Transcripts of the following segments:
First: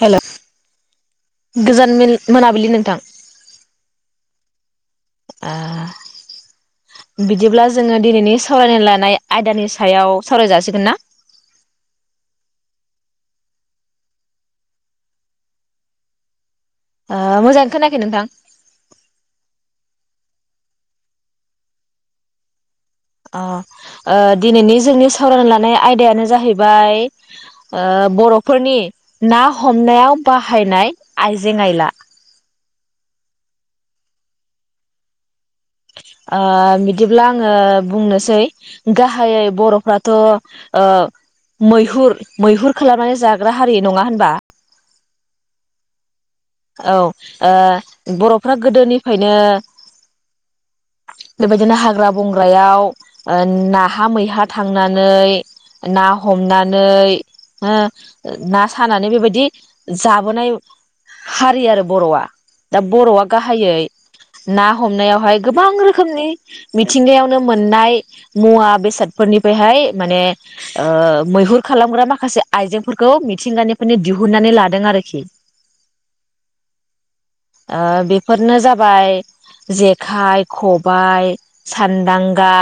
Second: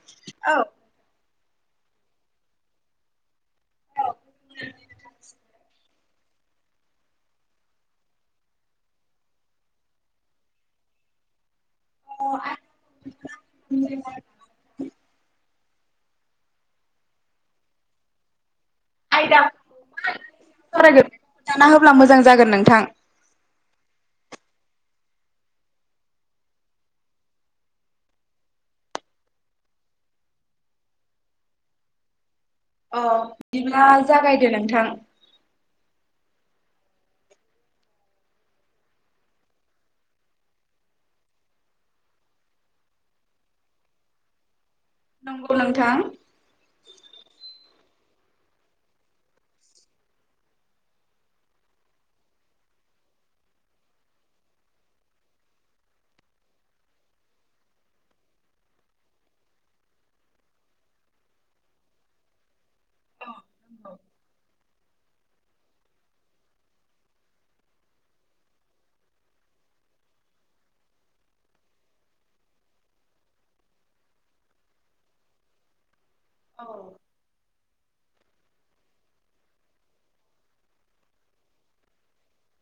Hello औ गोजोन मोनाबिलि नोंथां ओ बिदिब्ला जोङो दिनैनि सावरायनो लानाय आयदानि सायाव सावराय जाासिगोन ना? अ [unintelligible] मोजाङै खोनाखै नोंथां‌। आयदाफोरखौ मा सावरायगोन खोन्थाना होब्ला मोजां जागोन नोंथां अ दिनैनि जोंनि सावरायना लानाय आयदायानो जाहैबाय बर'फोरनि ना हमनायाव बाहायनाय आइजें आयला औ बिदिब्ला जागायदो नोंथां बिदिब्ला आङो बुंनोसै गाहाय बर'फ्राथ' मैहुर मैहुर खालामनानै जाग्रा हारि नङा होनबा नंगौ नोंथां औ बर'फ्रा गोदोनिफ्रायनो बेबायदिनो हाग्रा बंग्रायाव नाहा मैहा थांनानै ना हमनानै ना सानानै बेबायदि जाबोनाय हारि आरो बर'आ दा बर'आ गाहायै ना हमनायावहाय गोबां रोखोमनि मिथिंगायावनो मोननाय मुवा बेसादफोरनिफ्रायहाय माने मैहुर खालामग्रा माखासे आइजेंफोरखौ मिथिंगानिफ्रायनो दिहुननानै लादों आरोखि औ बेफोरनो जाबाय जेखाइ खबाय सानदांगा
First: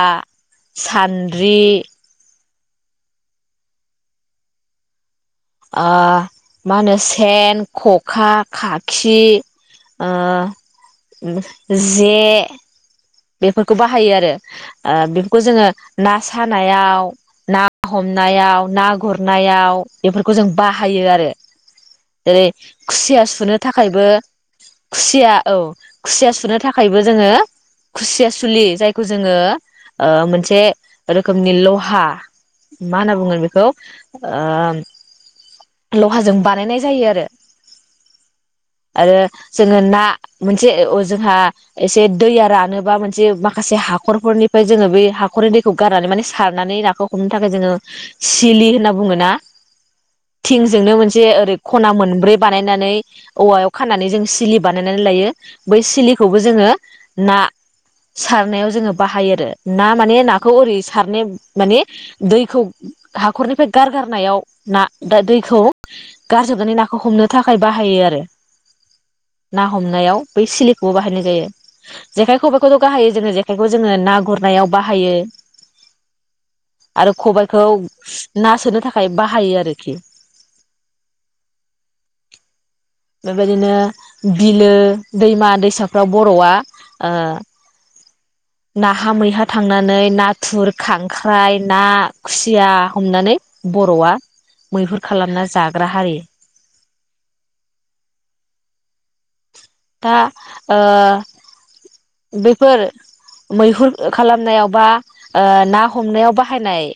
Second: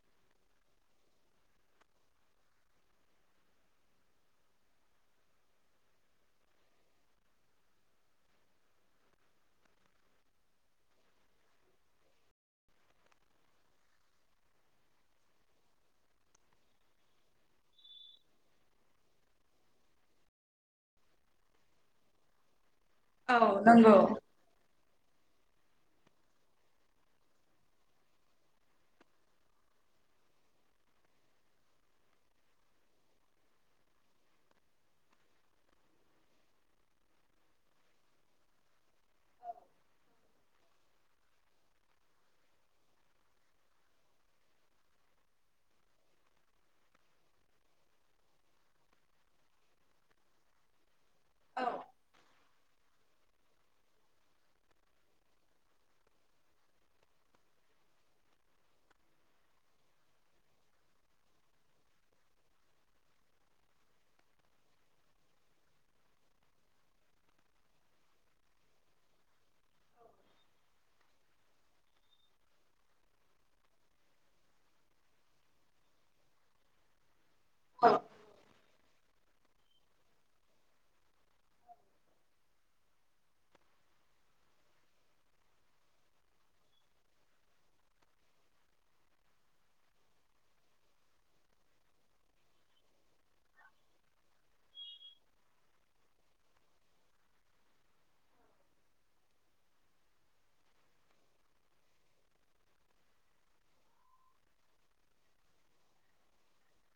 सान्द्रि मा होनो सेन खखा खाखि जे बेफोरखौ बाहायो आरो बेफोरखौ जोङो ना सानायाव ना हमनायाव ना गुरनायाव बेफोरखौ जों बाहायो आरो जेरै खुसिया औ सुनो नंगौ थाखायबो खुसिया औ खुसिया सुनो थाखायबो जोङो खुसिया सुलि जायखौ जोङो मोनसे रोखोमनि लहा मा होनना बुंगोन बेखौ लहाजों बानायनाय जायो आरो आरो जोङो ना मोनसे जोंहा एसे दैया रानोबा मोनसे माखासे हाखरफोरनिफ्राय जोङो बे हाखरनि दैखौ गारनानै माने सारनानै नाखौ हमनो थाखाय जोङो सिलि होनना बुङो ना? थिंजोंनो मोनसे ओरै औ खना मोनब्रै बानायनानै औवायाव खानानै जों सिलि बानायनानै लायो बै सिलिखौबो जोङो ना सारनायाव जोङो बाहायो आरो ना माने नाखौ ओरै सारनो माने दैखौ हाखरनिफ्राय गारगारनायाव न। दा दैखौ गारजोबनानै नाखौ हमनो थाखाय बाहायो आरो ना हमनायाव बै सिलिखौबो बाहायनाय जायो जेखाय खबाइखौथ' बाहायो जोङो जेखायखौ जोङो ना गुरनायाव बाहायो आरो खबाय खौ ना सोनो थाखाय थाखाय बाहायो आरो। खि बेबायदिनो बिलो दैमा दैसाफ्राव बर'आ नाहा मैहा थांनानै नाथुर खांख्राइ ना खुसिया हमनानै बर'आ मैहुर खालामना जाग्रा हारि। दा बेफोर मैहुर खालामनायाव बा ना हमनायाव बाहायनाय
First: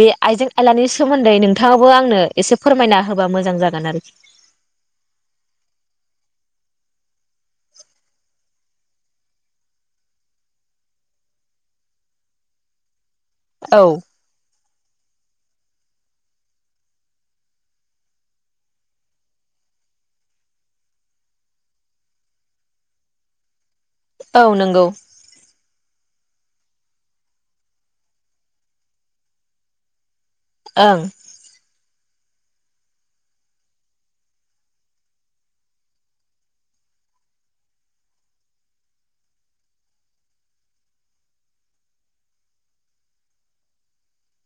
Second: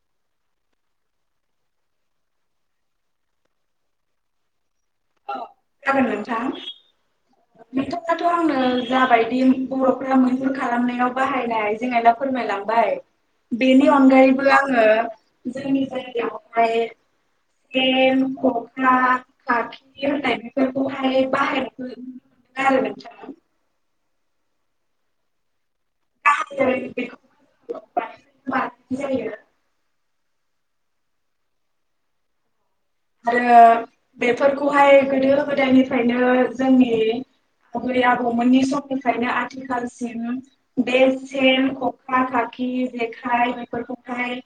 बे आइजें आयलानि सोमोन्दै नोंथाङाबबो आंनो एसे फोरमायना होबा मोजां जागोन आरोखि। औ गाबोन नोंथां नथाङाथ' आंनो जाबायदि बर'फ्रा मैहुर खालामनायाव बाहायनाय [unintelligible] फोरमायलांबाय। औ बेनि अनगायैबो आङो जोंनि जायगायावहाय जम खखा खाख्रि होननाय बेफोरखौहाय बाहेरोन [unintelligible] औ नंगौ। ज ज [unintelligible] ओं आरो बेफोरखौहाय गोदो गोदायनिफ्रायनो जोंनि आबै आबौमोननि समनिफ्रायनो आथिखालसिम बे सेन खखा खाखि जेखाइ बेफोरखौहाय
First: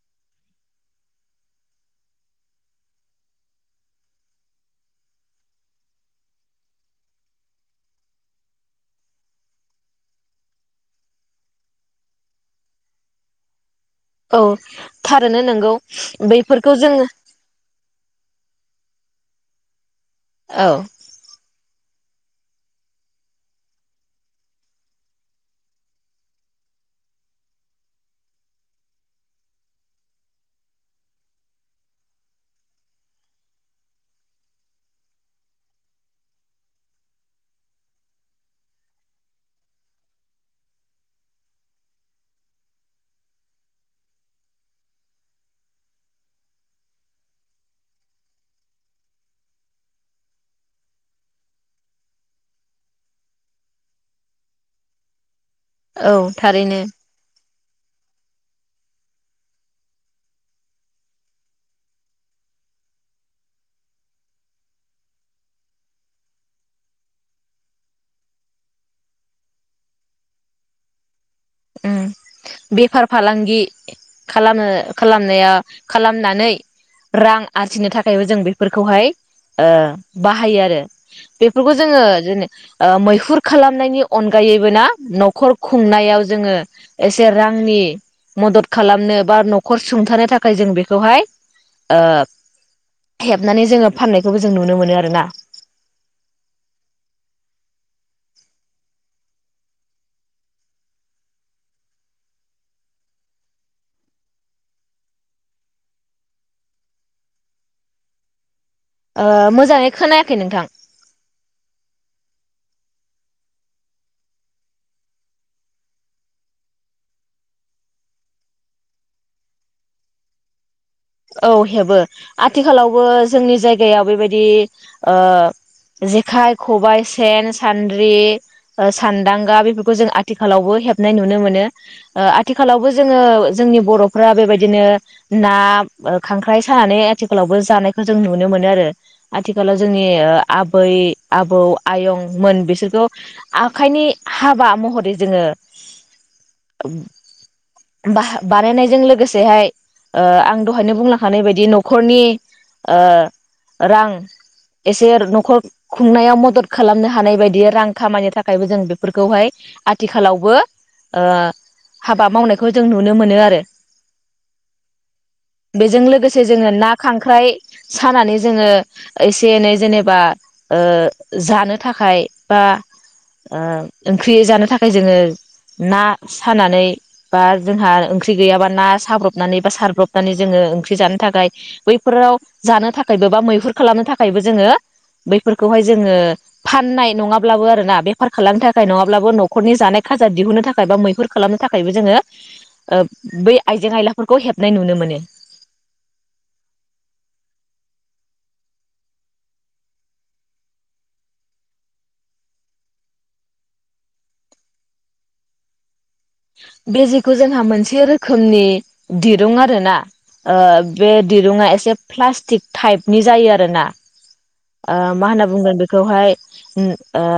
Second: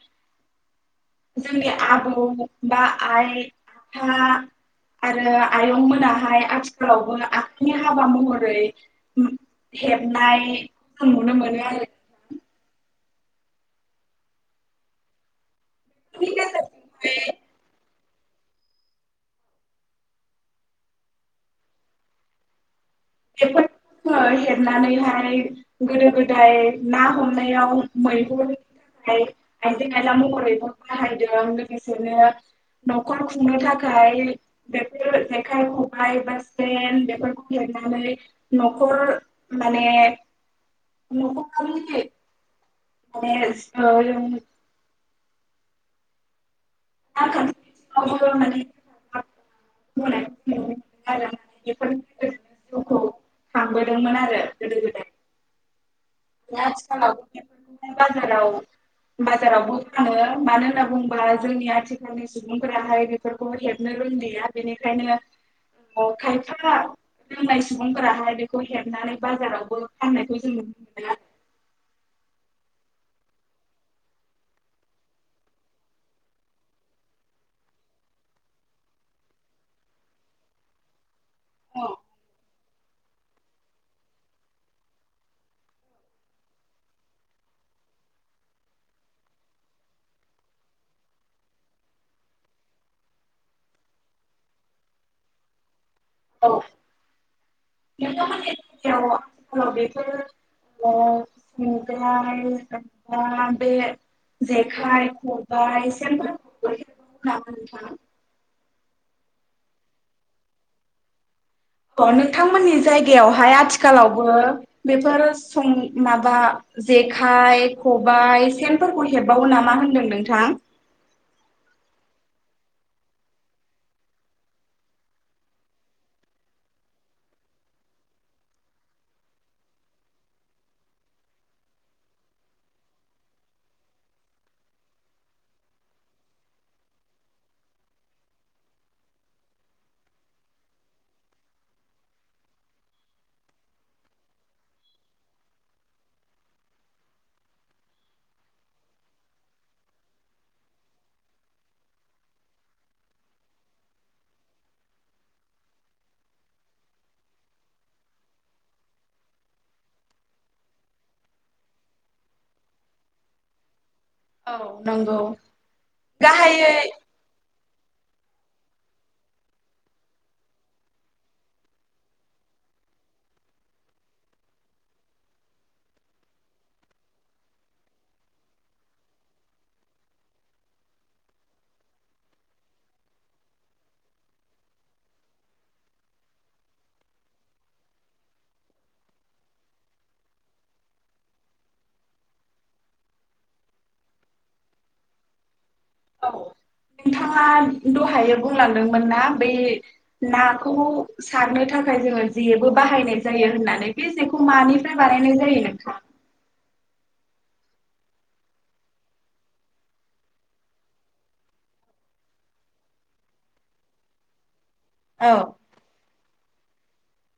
जोंनि आबौ बा आइ। आखा आरो आयं मोनाहाय आथिखालावबो आखाइनि हाबा महरै हेबनायखौ जों नुनो मोनो आरो। औ थारो नोंगौ। बेनि बैफोरखौ जोङो गेजेरजोंहाय औ बेफोरखौ जङो हेबनानैहाय गोदो गोदाय ना हमनायाव मैहुरनि थाखाय आइजें आयला महरैह बाहायदों लोगोसेनो न'खर खुंनो थाखाय बेफोर जेखाइ खबाय बा सेन बेफोरखौ ह नखर माने नखर [unintelligible] [unintelligible] आरो मे बेफोरनि गेजेर जिउखौ खांबोदोंमोन आरो गोदो गोदाय औ थारैनो। आथिखालाव बाजाराव बाजारावबो फानो मानो होनना बुङोबा जोंनि आथिखालनि सुबुंफोराहाय बेफोरखौ हेबनो रोंलिया बेनिखायनो खायफा रोंनाय सुबुंफोराहाय बेखौ हेबनानै बाजारावबो फाननायखौ जों नुनो मोनो। उम बेफार फालांगि खालामो खालामनाया खालामनानै रां आरजिनो थाखायबो जों बेफोरखौहाय बाहायो आरो। बेफोरखौ जोङो जेने मैहुर खालामनायनि अनगायैबो ना न'खर खुंनायाव जोङो एसे रांनि मदद खालामनो बा न'खर सुंथानो थाखाय जों बेखौहाय हेबनानै जोङो फाननायखौबो जों नुनो मोनो आरोना। औ नोंथांमोननि जायगायाव आथिखालाव बेफोर संगायबा बे जेखाइ खबाइ सेनफोरखौ [unintelligible] नामा नोंथाङा। मोजाङै खोनायाखै नोंथां। अ नोंथांमोननि जायगायावहाय आथिखालावबो बेफोर सं माबा जेखाइ खबायाइ सेनफोरखौ हेबबावो नामा होनदों नोंथां? औ हेबो आथिखालावबो जोंनि जायगायाव बेबायदि जेखाइ खबायाइ सेन सान्द्रि सान्दांगा बेफोरखौ जों आथिखालावबो हेबनाय नुनो मोनो आथिखालावबो जोङो जोंनि बर'फ्रा बेबायदिनो ना खांख्राइ सानानै आथिखालावबो जानायखौ जों नुनो मोनो आरो आथिखालाव जोंनि आबै आबौ आयंमोन बिसोरखौ आखाइनि हाबा महरै जोङो बानायनायजों लोगोसेहाय ओ आं दहायनो बुंलां हानाय बायदि न'खरनि रां एसे न'खर खुंनायाव मदद खालामनो हानाय बायदि रां खामानि थाखायबो जों बेफोरखौहाय आथिखालावबो हाबा मावनायखौ जों नुनो मोनो आरो। औ नोंगौ बेजों लोगोसे जोङो ना खांख्राइ सानानै जोङो एसे एनै जेनेबा जानो थाखाय बा ओंख्रि जानो थाखाय जोङो ना सानानै बा जोंहा ओंख्रि गैयाबा ना साब्रबनानै बा सारब्रबनानै जोङो ओंख्रि जानो थाखाय बैफोराव जानो थाखायबो बा मैहुर खालामनो थाखायबो जोङो बैफोरखौहाय जोङो फाननाय नङाब्लाबो आरोना बेफार खालामनो थाखाय नङाब्लाबो न'खरनि जानाय खाजा दिहुनो थाखाय बा मैहुर खालामनो थाखायबो जोङो बै आइजें आयलाफोरखौ हेबनाय नुनो मोनो। औ नोंथाङा दहाय बुंलांदोंमोन ना बे नाखौ सारनो थाखाय जोङो जेबो बाहायनाय जायो होननानै बे जेखौ मानिफ्राय बानायनाय जायो नोंथां? बे जेखौ जोंहा मोनसे रोखोमनि दिरुं आरोना ओ बे दिरुा एसे प्लास्टिक टाइपनि जायो आरोना ओ मा औ होनना बुंगोन बेखौहाय उम ओ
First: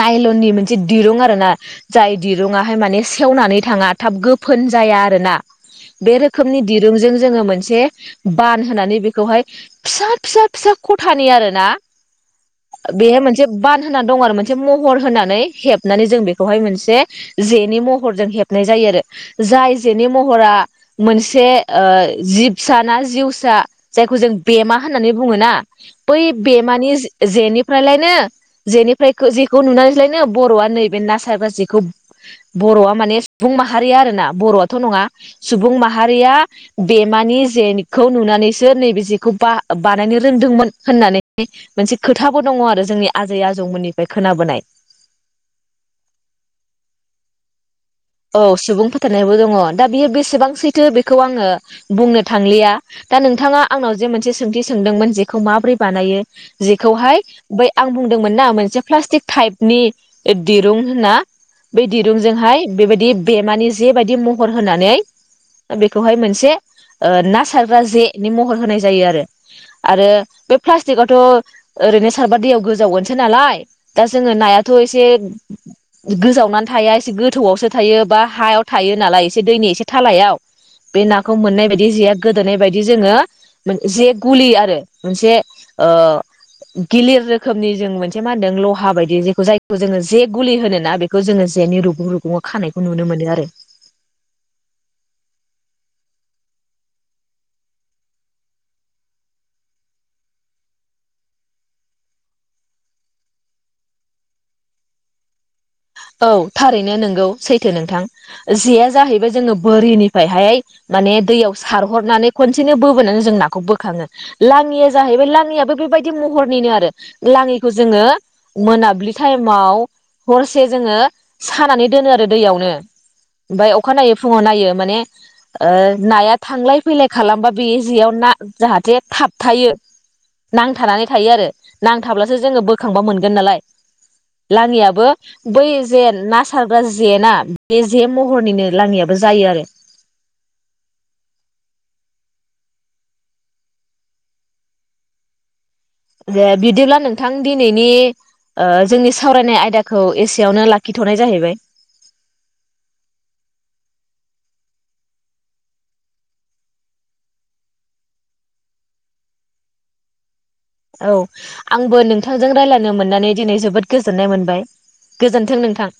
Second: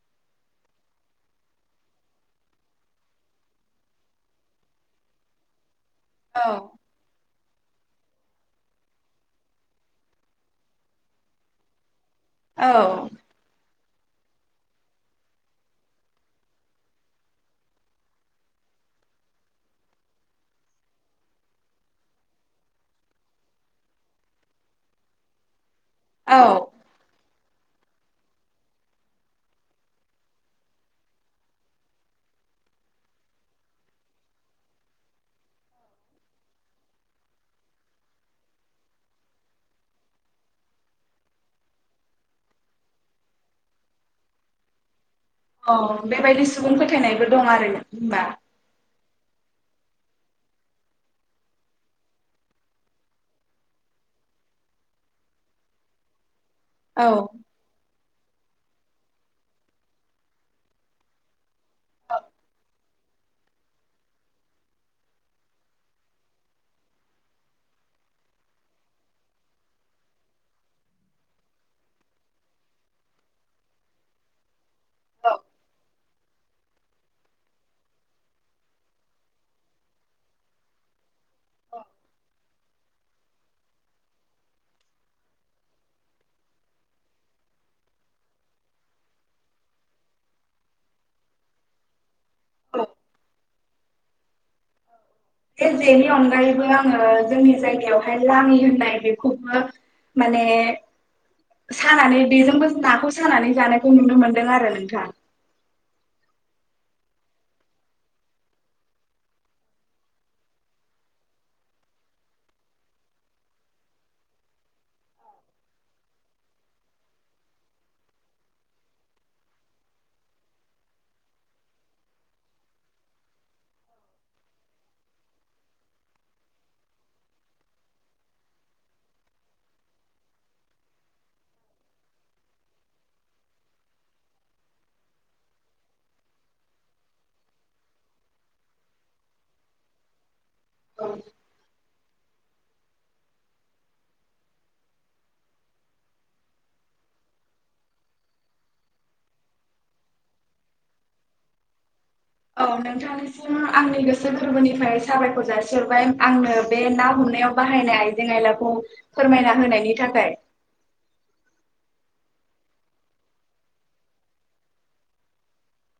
नायलननि मोनसे दिरुं आरो ना जाय दिरुङाहाय माने सेवनानै थाङा थाब गोफोन जाया आरोना। बे औ रोखोमनि दिरुंजों जोङो मोन से बान होनानै बेखौहाय फिसा फिसा फिसा खथानि आरोना औ बेहाय मोनसे बान होनानै दं आरो मोन से महर होनानै हेबनानै जों बेखौहाय मोनसे जेनि महर जों हेबनाय जायो आरो। जाय जेनि महरा मोनसे ओ जिबसा ना जिउसा जायखौ जों बेमा होननानै बुङो ना बै औ बेमानि [unintelligible] जेनिफ्रायलायनो जेनिफ्राय जेखौ नुनानैसोलायनो बर'आ नैबे ना सारग्रा जेखौ बर'आ माने सुबुं माहारिया आरोना बर'आथ' नङा सुबुं माहारिया बेमानि जेखौ नुनानैसो नैबे जेखौ बा बानायनो रोंदोंमोन होननानै मोनसे खोथाबो दङ आरो जोंनि आजै आजौमोननि बे खोनाबोनाय अ बेबायदि सुबुं फोथायनायबो दं आरो होनबा औ सुबुं फोथानेयबो दङ। दा बियो बेसेबां सैथो बेखौ आङो बुंनो थांलिया। दा नोंथाङा आंनाव जे मोनसे सोंथि सोंदोंमोन जेखौ माबोरै बानायो औ जेखौहाय बै आं बुं दोंमोन ना मोनसे प्लासटिक टाइपनि दिरुं होनना। बे दिरुंजोंहाय बेबायदि बेमानि जे बायदि महर होनानै बेखौहाय मोनसे ओ ना सारग्रा जेनि महर होनाय जायो आरो बेथ' ओैनो सारबा दैयाव गोजावगोनसै नालाय दा जों नाया खौ एसे औ गोजावनानै थाया एसे गो थौ आवसो थायो बा हायाव थायो नालाय एसे दैनि एसे थालायाव बे नाखौ मोननाय बायदि जेआ गोदोनाय बायदि जोङो जे गुलि आरो मोनसे ओ गिलिर रोखोमनि जों मोनसे मा होनदों लहा बायदि जेखौ जायखौ जोङो जे गुलि होन ना बेखौ जोङो जेनि रुबुं रु बुङाव खानायखौ औ नुनो मोनो आरो। जेनि अनगायैबो आङो जोंनि जायगायावहाय लाङि होननाय बेखौबो माने सानानै बेजोंबो नाखौ सानानै जानायखौ नुनो मोनदों आरो नोंथाङा। औ थारैनो नंगौ सैथो नोंथां जेया जाहैबाय जोङो बोरिनिफ्रायहाय माने दैयाव सारहरनानै खनसेनो बबोनानै जों नाखौ बोखाङो लाङिया जाहैबाय लाङियाबो बेबायदि महरनिनो आरो लाङिखौ जोङो मोनाब्लि टाइमाव हर से जोङो सानानै दोनो आरो दैयावनो ओमफ्राय अखा नायै फुङाव नायो माने नाया थांलाय फैलाय खालामबा बे जेयाव ना जाहाथे थाबथायायो नांथानानै थायो आरो नांथाब्लासो जोङो बोखांबा मोनगोन नालाय लाङियाबो बै जे ना सारग्रा जेना बे जे महरनिनो लाङियाबो जायो आरो। औ। दे बिदिब्ला नोंथां दिनैनि ओ जोंनि सावरायनाय आयदाखौ एसेयावनो लाखिथ'नाय जाहैबाय। औ नोंथांनिसिम आंनि गोसो गोरबोनिफ्राय साबायखर जासिरबाय आंनो बे ना हमनायाव बाहायनाय आइजें आयलाखौ फोरमायना होनायनि थाखाय। औ आंबो नोंथांजों रायज्लायनो मोननानै दिनै जोबोद गोजोननाय मोनबाय, गोजोन्थों नोंथां।